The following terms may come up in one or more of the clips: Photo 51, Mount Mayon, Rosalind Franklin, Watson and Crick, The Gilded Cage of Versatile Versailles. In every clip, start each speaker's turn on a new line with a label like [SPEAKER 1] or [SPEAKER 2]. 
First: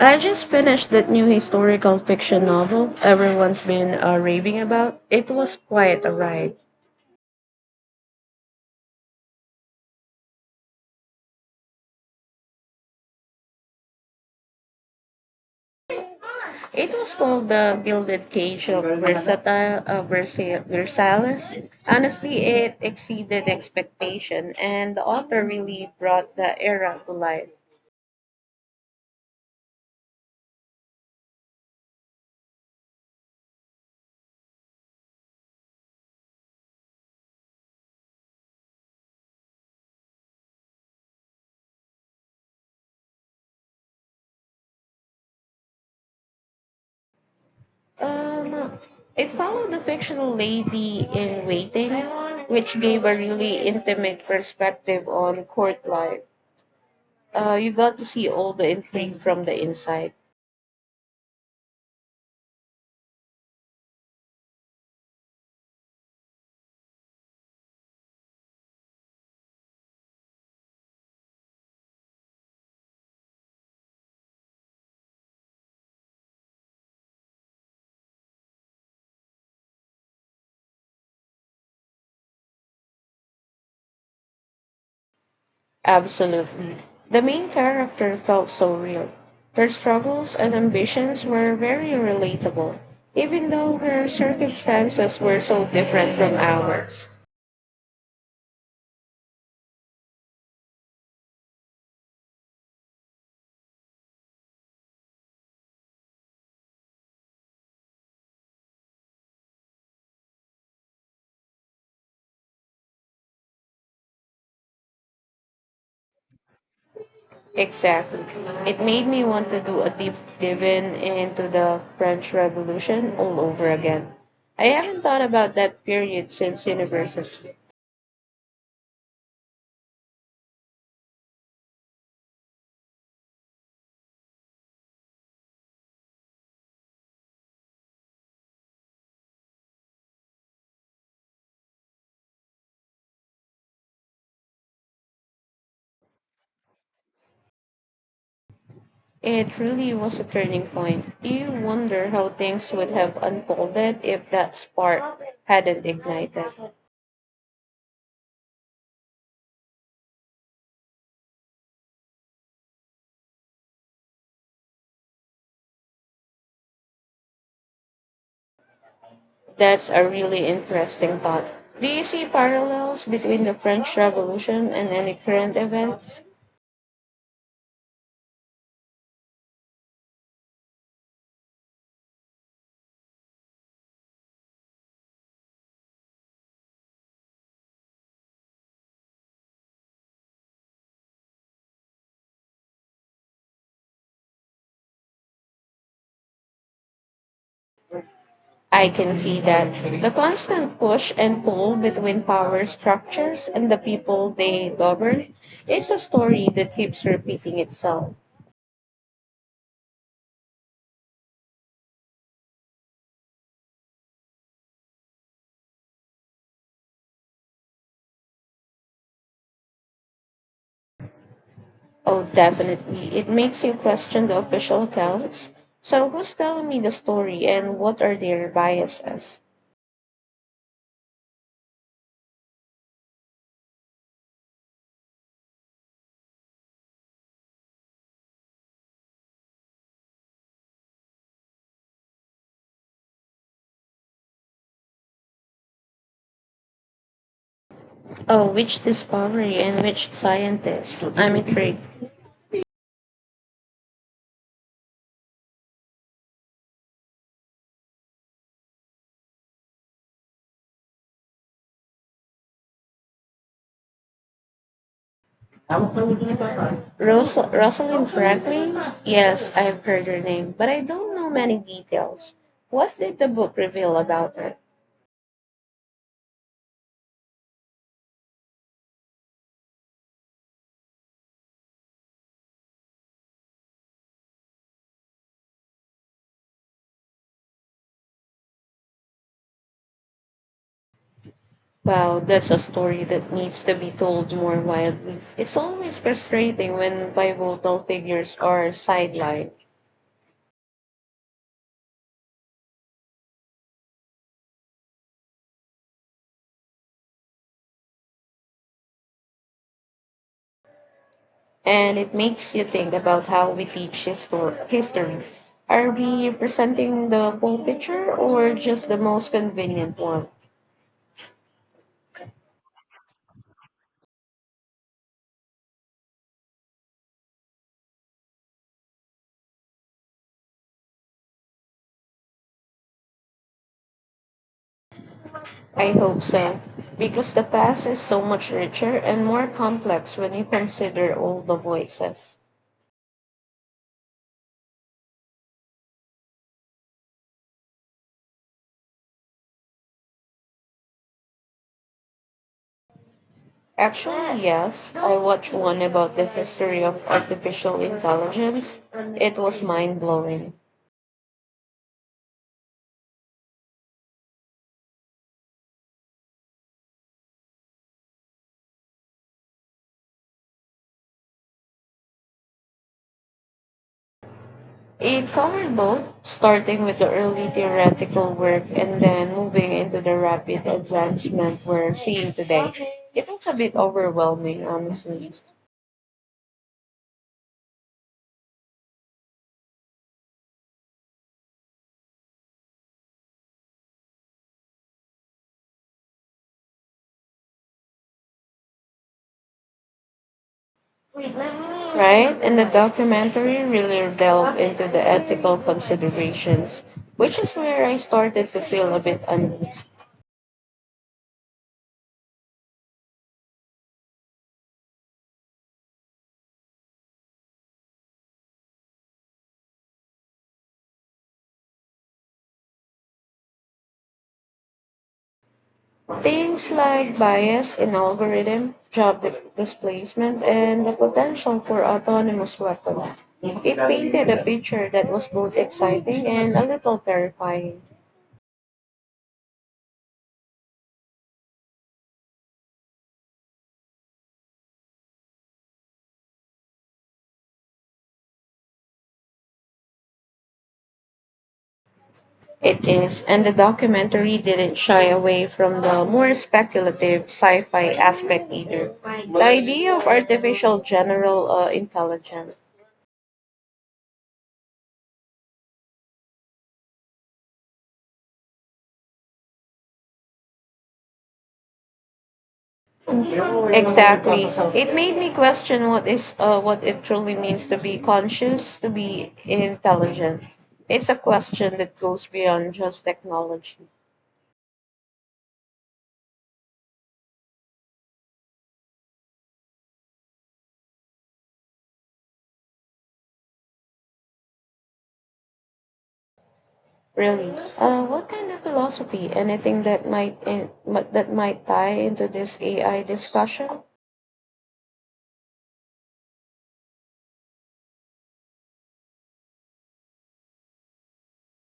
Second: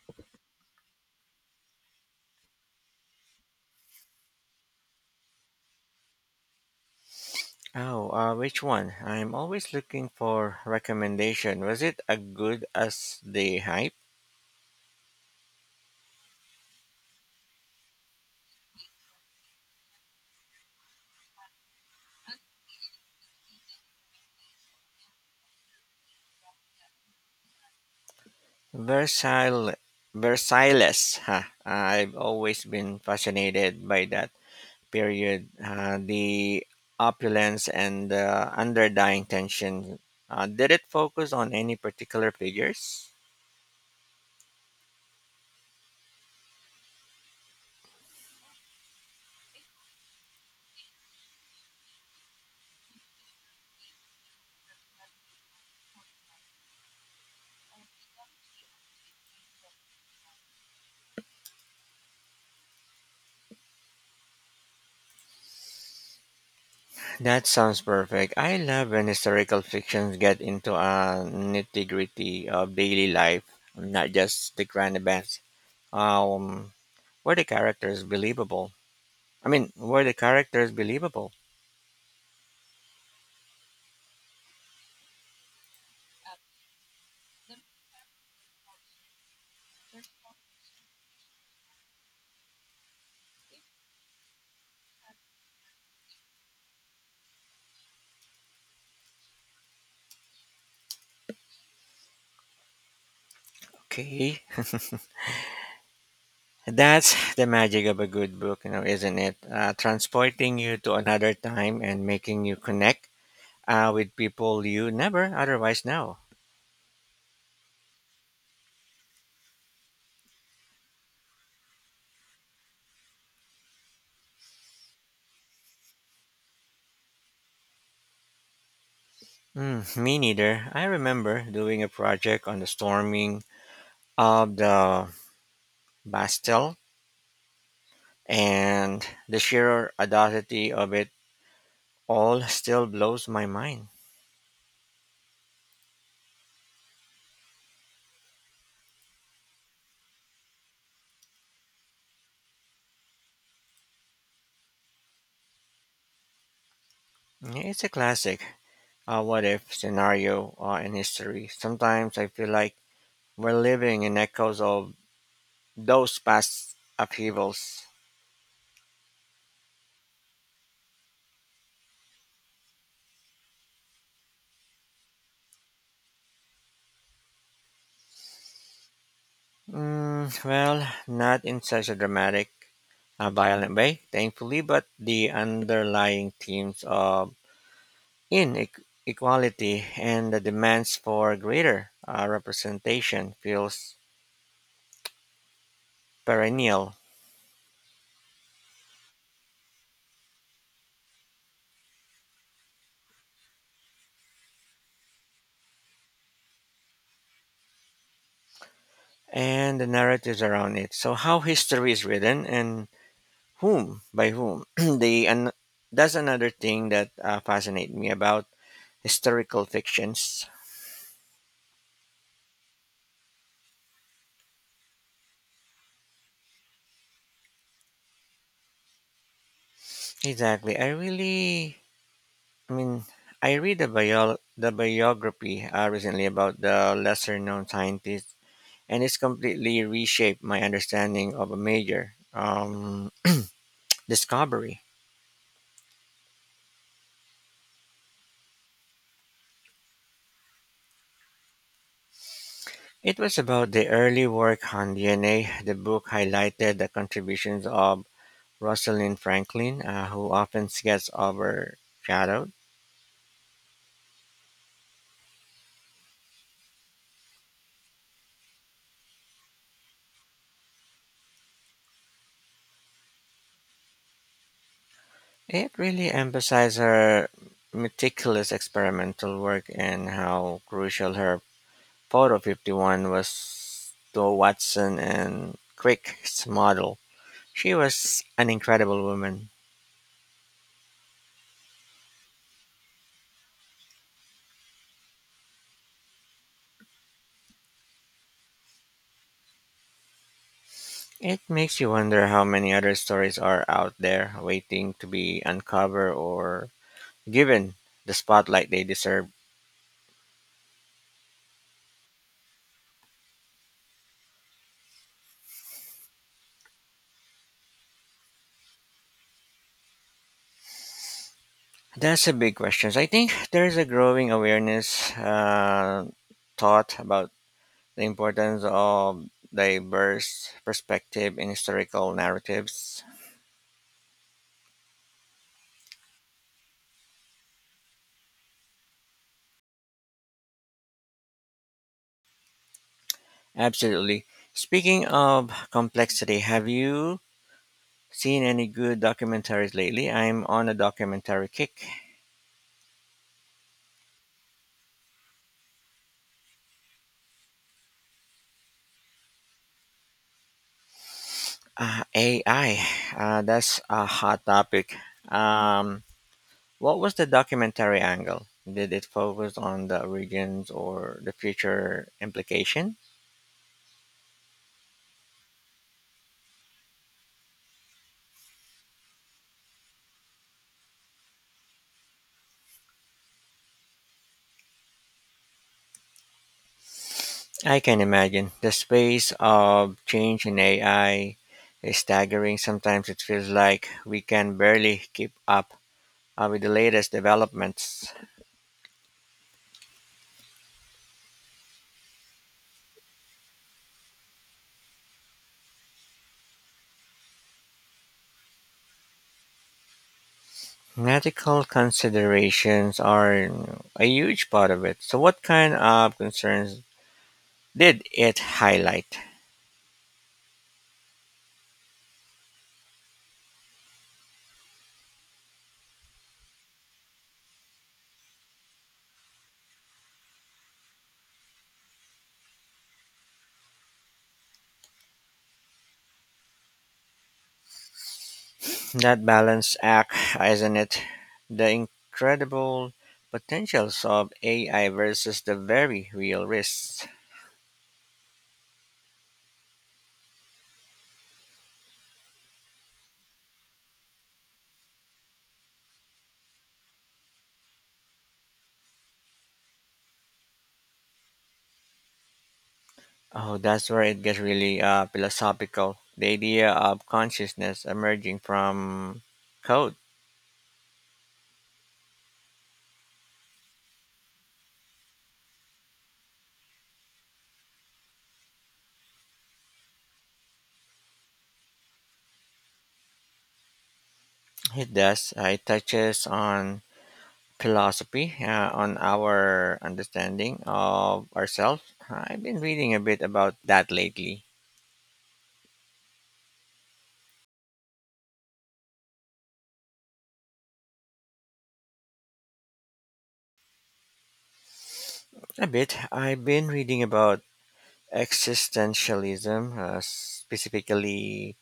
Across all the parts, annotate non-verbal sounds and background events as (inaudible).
[SPEAKER 1] I just finished that new historical fiction novel everyone's been raving about. It was quite a ride.
[SPEAKER 2] Oh, which one? I'm always looking for recommendation. Was it as good as the hype?
[SPEAKER 1] It was called The Gilded Cage of Versailles. Honestly, it exceeded expectation, and the author really brought the era to life.
[SPEAKER 2] Versailles, Versailles. Huh. I've always been fascinated by that period. The opulence and the underlying tension. Did it focus on any particular figures?
[SPEAKER 1] Um, it followed the fictional lady in waiting, which gave a really intimate perspective on court life. You got to see all the intrigue from the inside.
[SPEAKER 2] That sounds perfect. I love when historical fictions get into a nitty gritty of daily life, not just the grand events. Um, were the characters believable? I mean, were the characters believable?
[SPEAKER 1] Absolutely. The main character felt so real. Her struggles and ambitions were very relatable, even though her circumstances were so different from ours.
[SPEAKER 2] Okay, that's (laughs) the magic of a good book, isn't it? Transporting you to another time and making you connect with people you never otherwise know.
[SPEAKER 1] Exactly. It made me want to do a deep dive in into the French Revolution all over again. I haven't thought about that period since university.
[SPEAKER 2] Hmm, me neither. I remember doing a project on the storming of the Bastille, and the sheer audacity of it all still blows my mind.
[SPEAKER 1] It really was a turning point. You wonder how things would have unfolded if that spark hadn't ignited.
[SPEAKER 2] It's a classic, a what if scenario in history. Sometimes I feel like we're living in echoes of those past upheavals.
[SPEAKER 1] That's a really interesting thought. Do you see parallels between the French Revolution and any current events?
[SPEAKER 2] Well, not in such a dramatic, violent way, thankfully, but the underlying themes of inequality and the demands for greater representation feels perennial
[SPEAKER 1] I can see that. The constant push and pull between power structures and the people they govern, it's a story that keeps repeating itself.
[SPEAKER 2] and the narratives around it. So how history is written and Whom? By whom? (clears throat) they and that's another thing that fascinates me about historical fictions.
[SPEAKER 1] Oh, definitely. It makes you question the official accounts. So, who's telling me the story and what are their biases?
[SPEAKER 2] Exactly. I mean, I read the biography recently about the lesser known scientist, and it's completely reshaped my understanding of a major discovery.
[SPEAKER 1] Oh, which discovery and which scientist? I'm intrigued.
[SPEAKER 2] It was about the early work on DNA. The book highlighted the contributions of Rosalind Franklin, who often gets overshadowed.
[SPEAKER 1] Rosalind Franklin? Yes, I've heard her name, but I don't know many details. What did the book reveal about her?
[SPEAKER 2] It really emphasized her meticulous experimental work and how crucial her Photo 51 was to Watson and Crick's model. She was an incredible woman.
[SPEAKER 1] Wow, that's a story that needs to be told more widely. It's always frustrating when pivotal figures are sidelined,
[SPEAKER 2] It makes you wonder how many other stories are out there waiting to be uncovered or given the spotlight they deserve.
[SPEAKER 1] and it makes you think about how we teach history. Are we presenting the full picture or just the most convenient one?
[SPEAKER 2] That's a big question. So I think there is a growing awareness thought about the importance of diverse perspective in historical narratives.
[SPEAKER 1] I hope so, because the past is so much richer and more complex when you consider all the voices.
[SPEAKER 2] Absolutely. Speaking of complexity, have you seen any good documentaries lately? I'm on a documentary kick.
[SPEAKER 1] Actually, yes, I watched one about the history of artificial intelligence. It was mind blowing.
[SPEAKER 2] AI, that's a hot topic. Um, what was the documentary angle? Did it focus on the origins or the future implication?
[SPEAKER 1] It covered both, starting with the early theoretical work and then moving into the rapid advancement we're seeing today. It was a bit overwhelming, honestly.
[SPEAKER 2] I can imagine. The space of change in AI is staggering. Sometimes it feels like we can barely keep up with the latest developments.
[SPEAKER 1] Right? And the documentary really delved into the ethical considerations, which is where I started to feel a bit uneasy.
[SPEAKER 2] Ethical considerations are a huge part of it. So, what kind of concerns did it highlight?
[SPEAKER 1] Things like bias in algorithm, displacement, and the potential for autonomous weapons. It painted a picture that was both exciting and a little terrifying.
[SPEAKER 2] That balance act, isn't it? The incredible potentials of AI versus the very real risks.
[SPEAKER 1] It is, and the documentary didn't shy away from the more speculative sci-fi aspect either. The idea of artificial general intelligence.
[SPEAKER 2] Oh, that's where it gets really philosophical. The idea of consciousness emerging from code.
[SPEAKER 1] Exactly. It made me question what it truly means to be conscious, to be intelligent. It's a question that goes beyond just technology.
[SPEAKER 2] It does. It touches on philosophy, on our understanding of ourselves. I've been reading a bit about that lately.
[SPEAKER 1] Really. What kind of philosophy? Anything that that might tie into this AI discussion?
[SPEAKER 2] A bit. I've been reading about existentialism, specifically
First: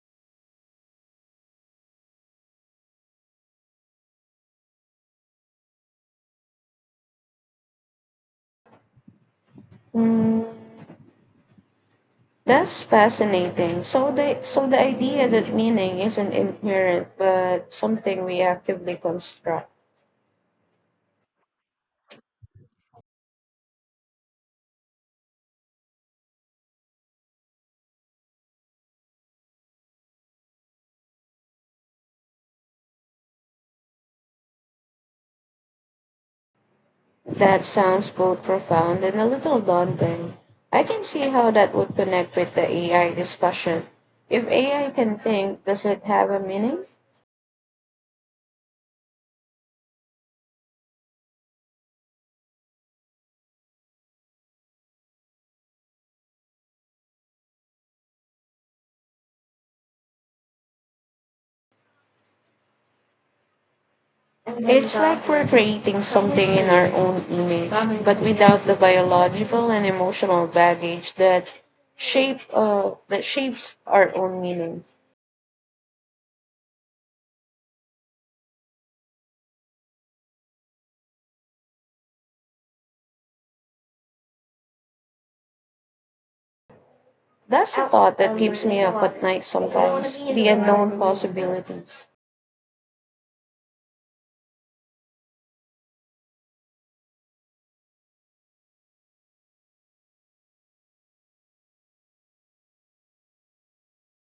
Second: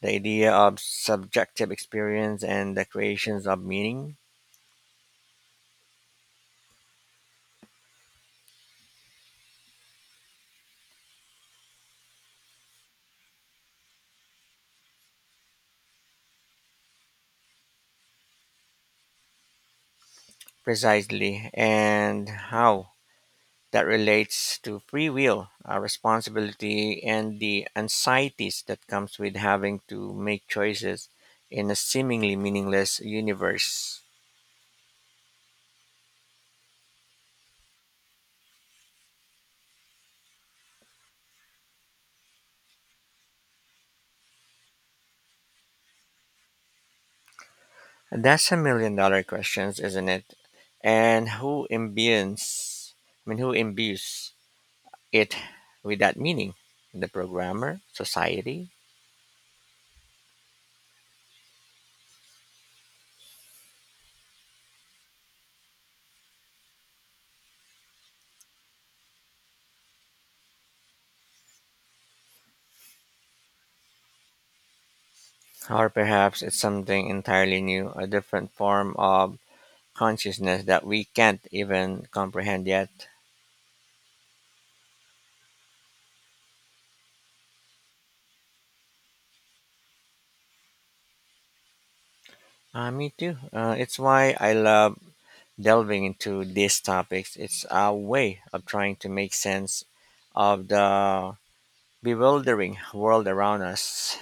[SPEAKER 2] the idea of subjective experience and the creations of meaning.
[SPEAKER 1] Hmm. That's fascinating. So the idea that meaning isn't inherent but something we actively construct.
[SPEAKER 2] Precisely, and how that relates to free will, responsibility, and the anxieties that comes with having to make choices in a seemingly meaningless universe.
[SPEAKER 1] That sounds both profound and a little daunting. I can see how that would connect with the AI discussion. If AI can think, does it have a meaning?
[SPEAKER 2] And that's a million dollar questions, isn't it? And who imbues? I mean, who imbues it with that meaning? The programmer, society,
[SPEAKER 1] It's like we're creating something in our own image, but without the biological and emotional baggage that shape that shapes our own meaning.
[SPEAKER 2] or perhaps it's something entirely new, a different form of consciousness that we can't even comprehend yet.
[SPEAKER 1] That's the thought that keeps me up at night sometimes the unknown possibilities.
[SPEAKER 2] Me too. It's why I love delving into these topics. It's a way of trying to make sense of the bewildering world around us.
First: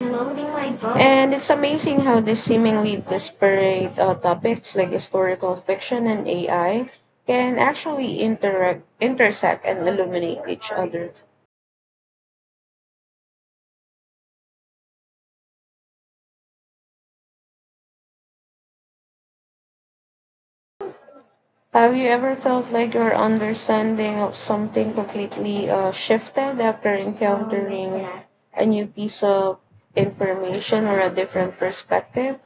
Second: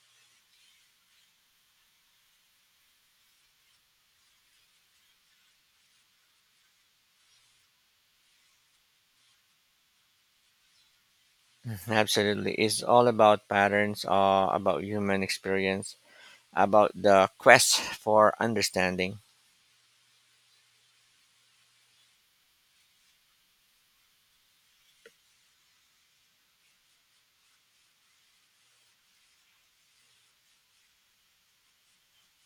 [SPEAKER 1] And it's amazing how these seemingly disparate topics like historical fiction and AI can actually interact, intersect and illuminate each other.
[SPEAKER 2] (laughs) Absolutely. It's all about patterns, about human experience, about the quest for understanding.
[SPEAKER 1] Have you ever felt like your understanding of something completely shifted after encountering a new piece of information or a different perspective?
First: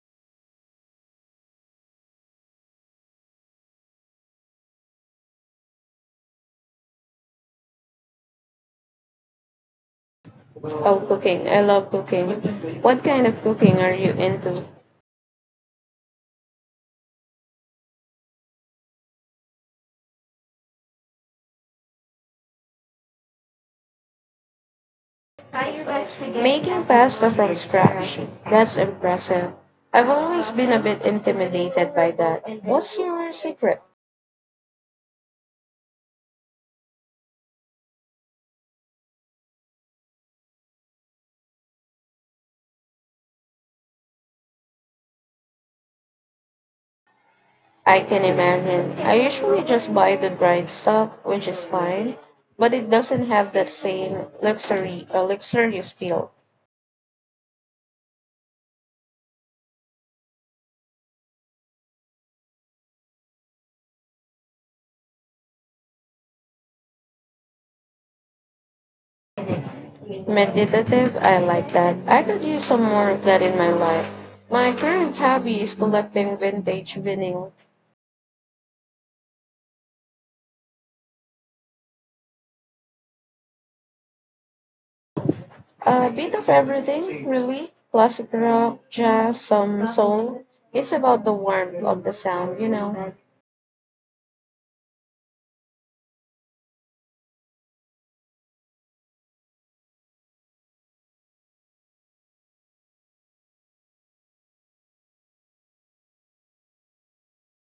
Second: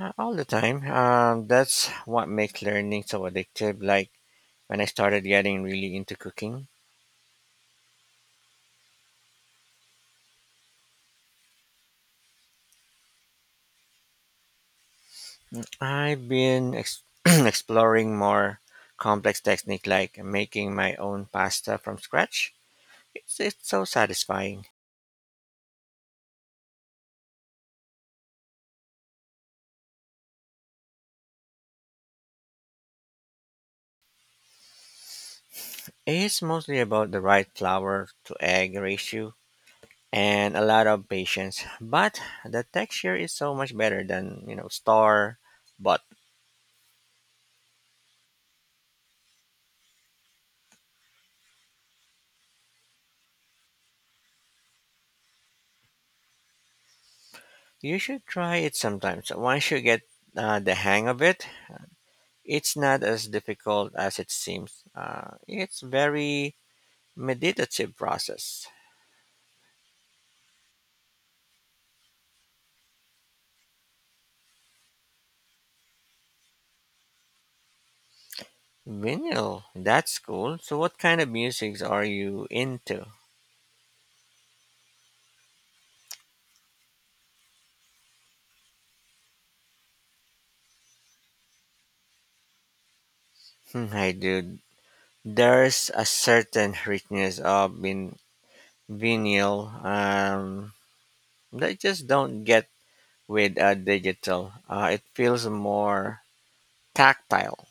[SPEAKER 2] All the time. That's what makes learning so addictive. Like when I started getting really into cooking,
[SPEAKER 1] Oh, cooking. I love cooking. What kind of cooking are you into?
[SPEAKER 2] I've been (clears throat) exploring more complex technique like making my own pasta from scratch. It's so satisfying.
[SPEAKER 1] Making pasta from scratch. That's impressive. I've always been a bit intimidated by that. What's your secret?
[SPEAKER 2] It's mostly about the right flour to egg ratio and a lot of patience, but the texture is so much better than store bought.
[SPEAKER 1] I can imagine. I usually just buy the dried stuff, which is fine, but it doesn't have that same luxurious feel.
[SPEAKER 2] You should try it sometimes. Once you get the hang of it, it's not as difficult as it seems. It's very meditative process.
[SPEAKER 1] Meditative, I like that. I could use some more of that in my life. My current hobby is collecting vintage vinyl.
[SPEAKER 2] Vinyl, that's cool. So, what kind of musics are you into?
[SPEAKER 1] A bit of everything, really. Classic rock, jazz, some soul. It's about the warmth of the sound, you know.
[SPEAKER 2] Hmm, I do. There's a certain richness of vinyl that I just don't get with digital. It feels more tactile.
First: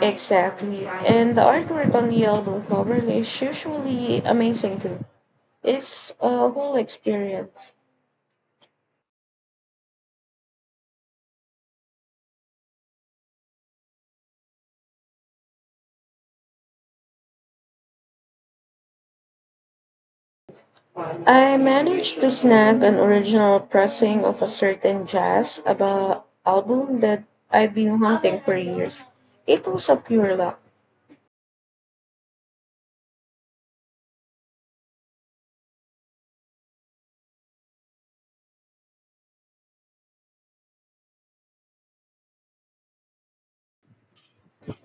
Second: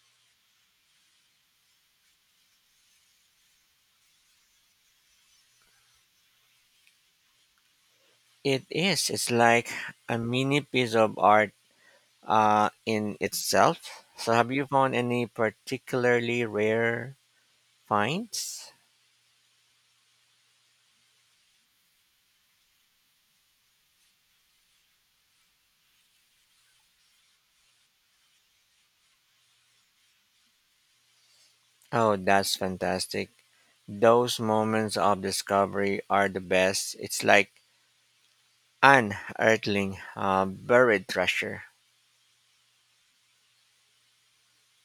[SPEAKER 1] Exactly. And the artwork on the album cover is usually amazing too. It's a whole experience.
[SPEAKER 2] It is. It's like a mini piece of art in itself. So, have you found any particularly rare finds?
[SPEAKER 1] I managed to snag an original pressing of a certain jazz about album that I've been hunting for years. It was a pure luck.
[SPEAKER 2] Oh, that's fantastic. Those moments of discovery are the best. It's like unearthing buried treasure.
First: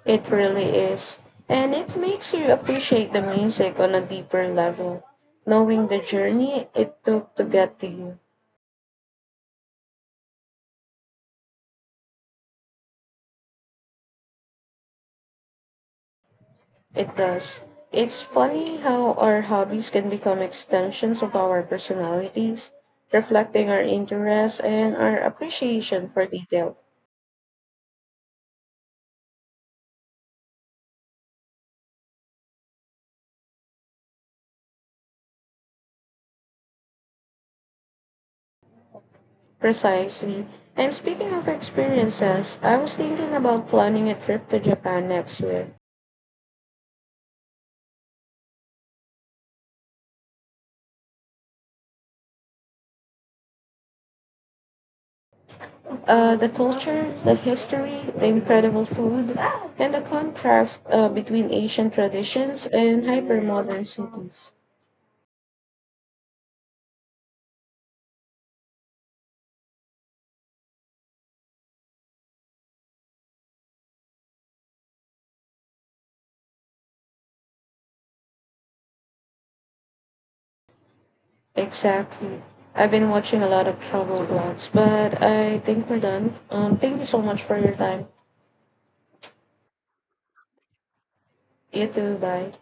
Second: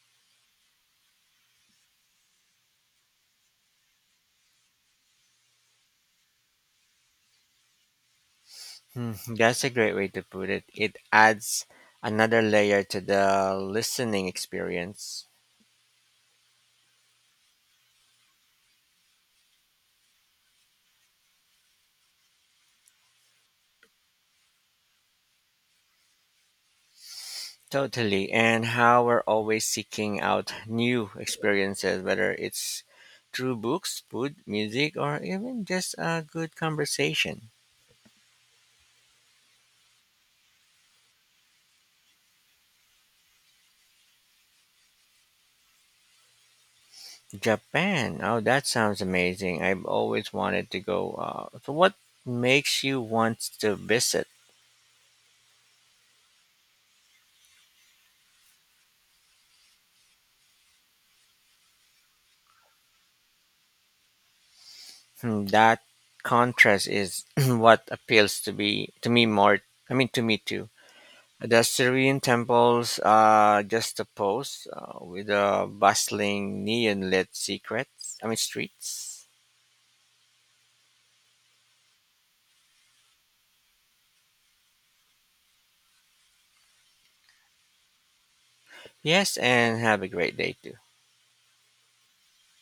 [SPEAKER 1] It really is. And it makes you appreciate the music on a deeper level. Knowing the journey it took to get to you.
[SPEAKER 2] Hmm, that's a great way to put it. It adds another layer to the listening experience.
[SPEAKER 1] It does. It's funny how our hobbies can become extensions of our personalities, reflecting our interests and our appreciation for detail.
[SPEAKER 2] Totally. And how we're always seeking out new experiences, whether it's through books, food, music, or even just a good conversation.
[SPEAKER 1] Precisely. And speaking of experiences, I was thinking about planning a trip to Japan next year.
[SPEAKER 2] Japan. Oh, that sounds amazing. I've always wanted to go. So what makes you want to visit?
[SPEAKER 1] The culture, the history, the incredible food, and the contrast between Asian traditions and hypermodern cities.
[SPEAKER 2] Hmm, that contrast is (clears throat) what appeals to me more. I mean, to me too. The Syrian temples are just a pose with the bustling neon lit secrets. I mean, streets.
[SPEAKER 1] Exactly. I've been watching a lot of travel vlogs, but I think we're done. Thank you so much for your time.
[SPEAKER 2] Yes, and have a great day too.
[SPEAKER 1] You too. Bye.